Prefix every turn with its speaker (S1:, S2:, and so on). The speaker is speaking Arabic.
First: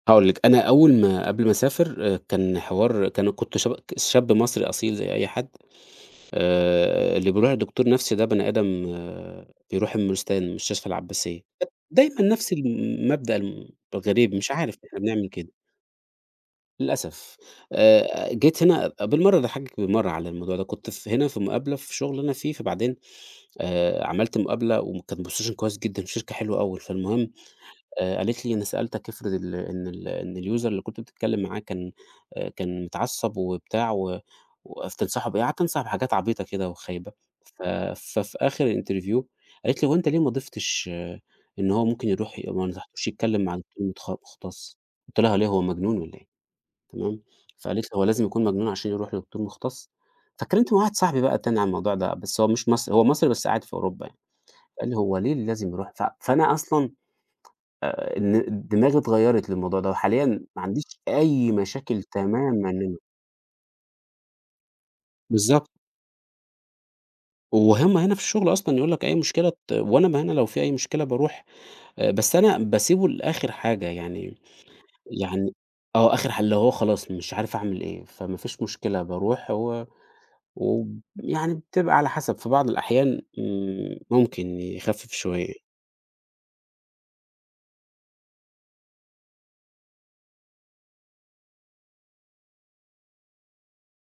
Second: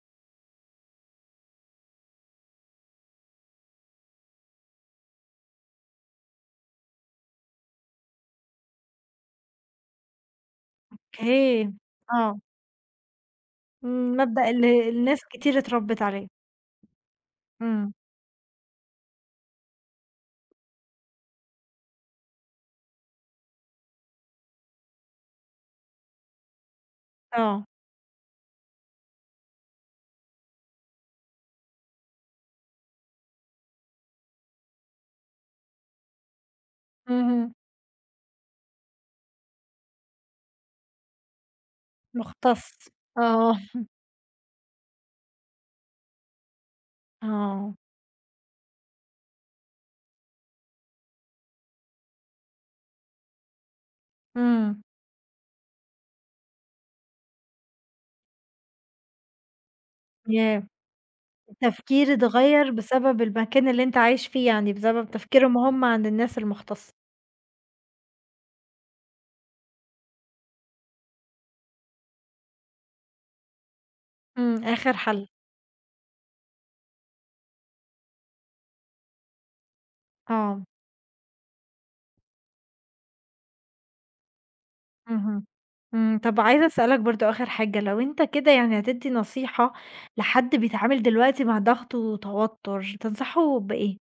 S1: هاقول لِك، أنا أوّل ما قبل ما أسافر كان حوار كان كنت شب شاب مصري أصيل زي أي حد آآ، اللي بيروح لدكتور نفسي ده بني آدم آآ، بيروح المورستان مستشفى العباسية،
S2: أوكي.
S1: دايمًا
S2: آه.
S1: نفس المبدأ الغريب
S2: مبدأ
S1: مش
S2: ال
S1: عارف إحنا
S2: الناس
S1: بنعمل كده.
S2: كتير اتربت عليه.
S1: للأسف،
S2: إمم.
S1: آآ، جيت هنا بالمرّة اضحكِك بالمرّة على الموضوع ده كنت هنا في مقابلة في شغل أنا فيه فبعدين آآ، عملت مقابلة وكان position كويّس جدًا في شركة حلوة أوي فالمهم
S2: آه.
S1: آآ، قالِت لي: "أنا سألتك أفرض ال إن ال إن الuser اللي كنت بتتكلّم معاه كان آآ، كان اتعصب وبتاع و وتنصحه بإيه؟" قعدت أنصحه بحاجات عبيطة كده وخايبة
S2: اهم.
S1: ف ف في آخر الinterview قالِت لي: "هو أنت ليه ما ضيفتش آآ، إن هو ممكن يروح ما
S2: مختص.
S1: نصحتوش يتكلّم
S2: آه.
S1: مع دكتور متخ مختص" قلت لها: ليه هو مجنون والّا إيه؟" تمام
S2: آه.
S1: فقالِت لى: "هو لازم يكون مجنون عشان يروح لدكتور مختص؟" فاتكلمت مع واحد صاحبي بقى تاني عن الموضوع ده، بس هو مش مصري هو مصري بس قاعد في أوروبا يعني،
S2: إمم.
S1: قال لي هو ليه لازم يروح ف فأنا أصلًا آآ، إن الدماغ اتغيرت للموضوع ده وحاليًا ما
S2: ياه!
S1: عنديش أي مشاكل
S2: التفكير اتغيّر
S1: تمامًا منه.
S2: بسبب المكان اللي أنت عايش فيه، يعني بسبب تفكيرهم
S1: بالضبط.
S2: هم عن الناس المختصة.
S1: وهم هنا في الشغل أصلًا يقول لك أي مشكلة ت وأنا ما أنا لو في أي مشكلة باروح، بس أنا باسيبه لآخر حاجة يعني
S2: إمم، آخر حل.
S1: يعني آه آخر حل اللي هو خلاص مش عارف أعمل إيه، فما فيش مشكلة باروح هو
S2: آه.
S1: و يعني بتبقى على حسب في بعض الأحيان إمم، ممكن يخفف
S2: اهم.
S1: شويّة.
S2: إمم. طب عايزة أسألك برضو آخر حاجة، لو أنت كده يعني هتدّي نصيحة لحد بيتعامِل دلوقتي مع ضغط وتوتّر تنصحه بإيه؟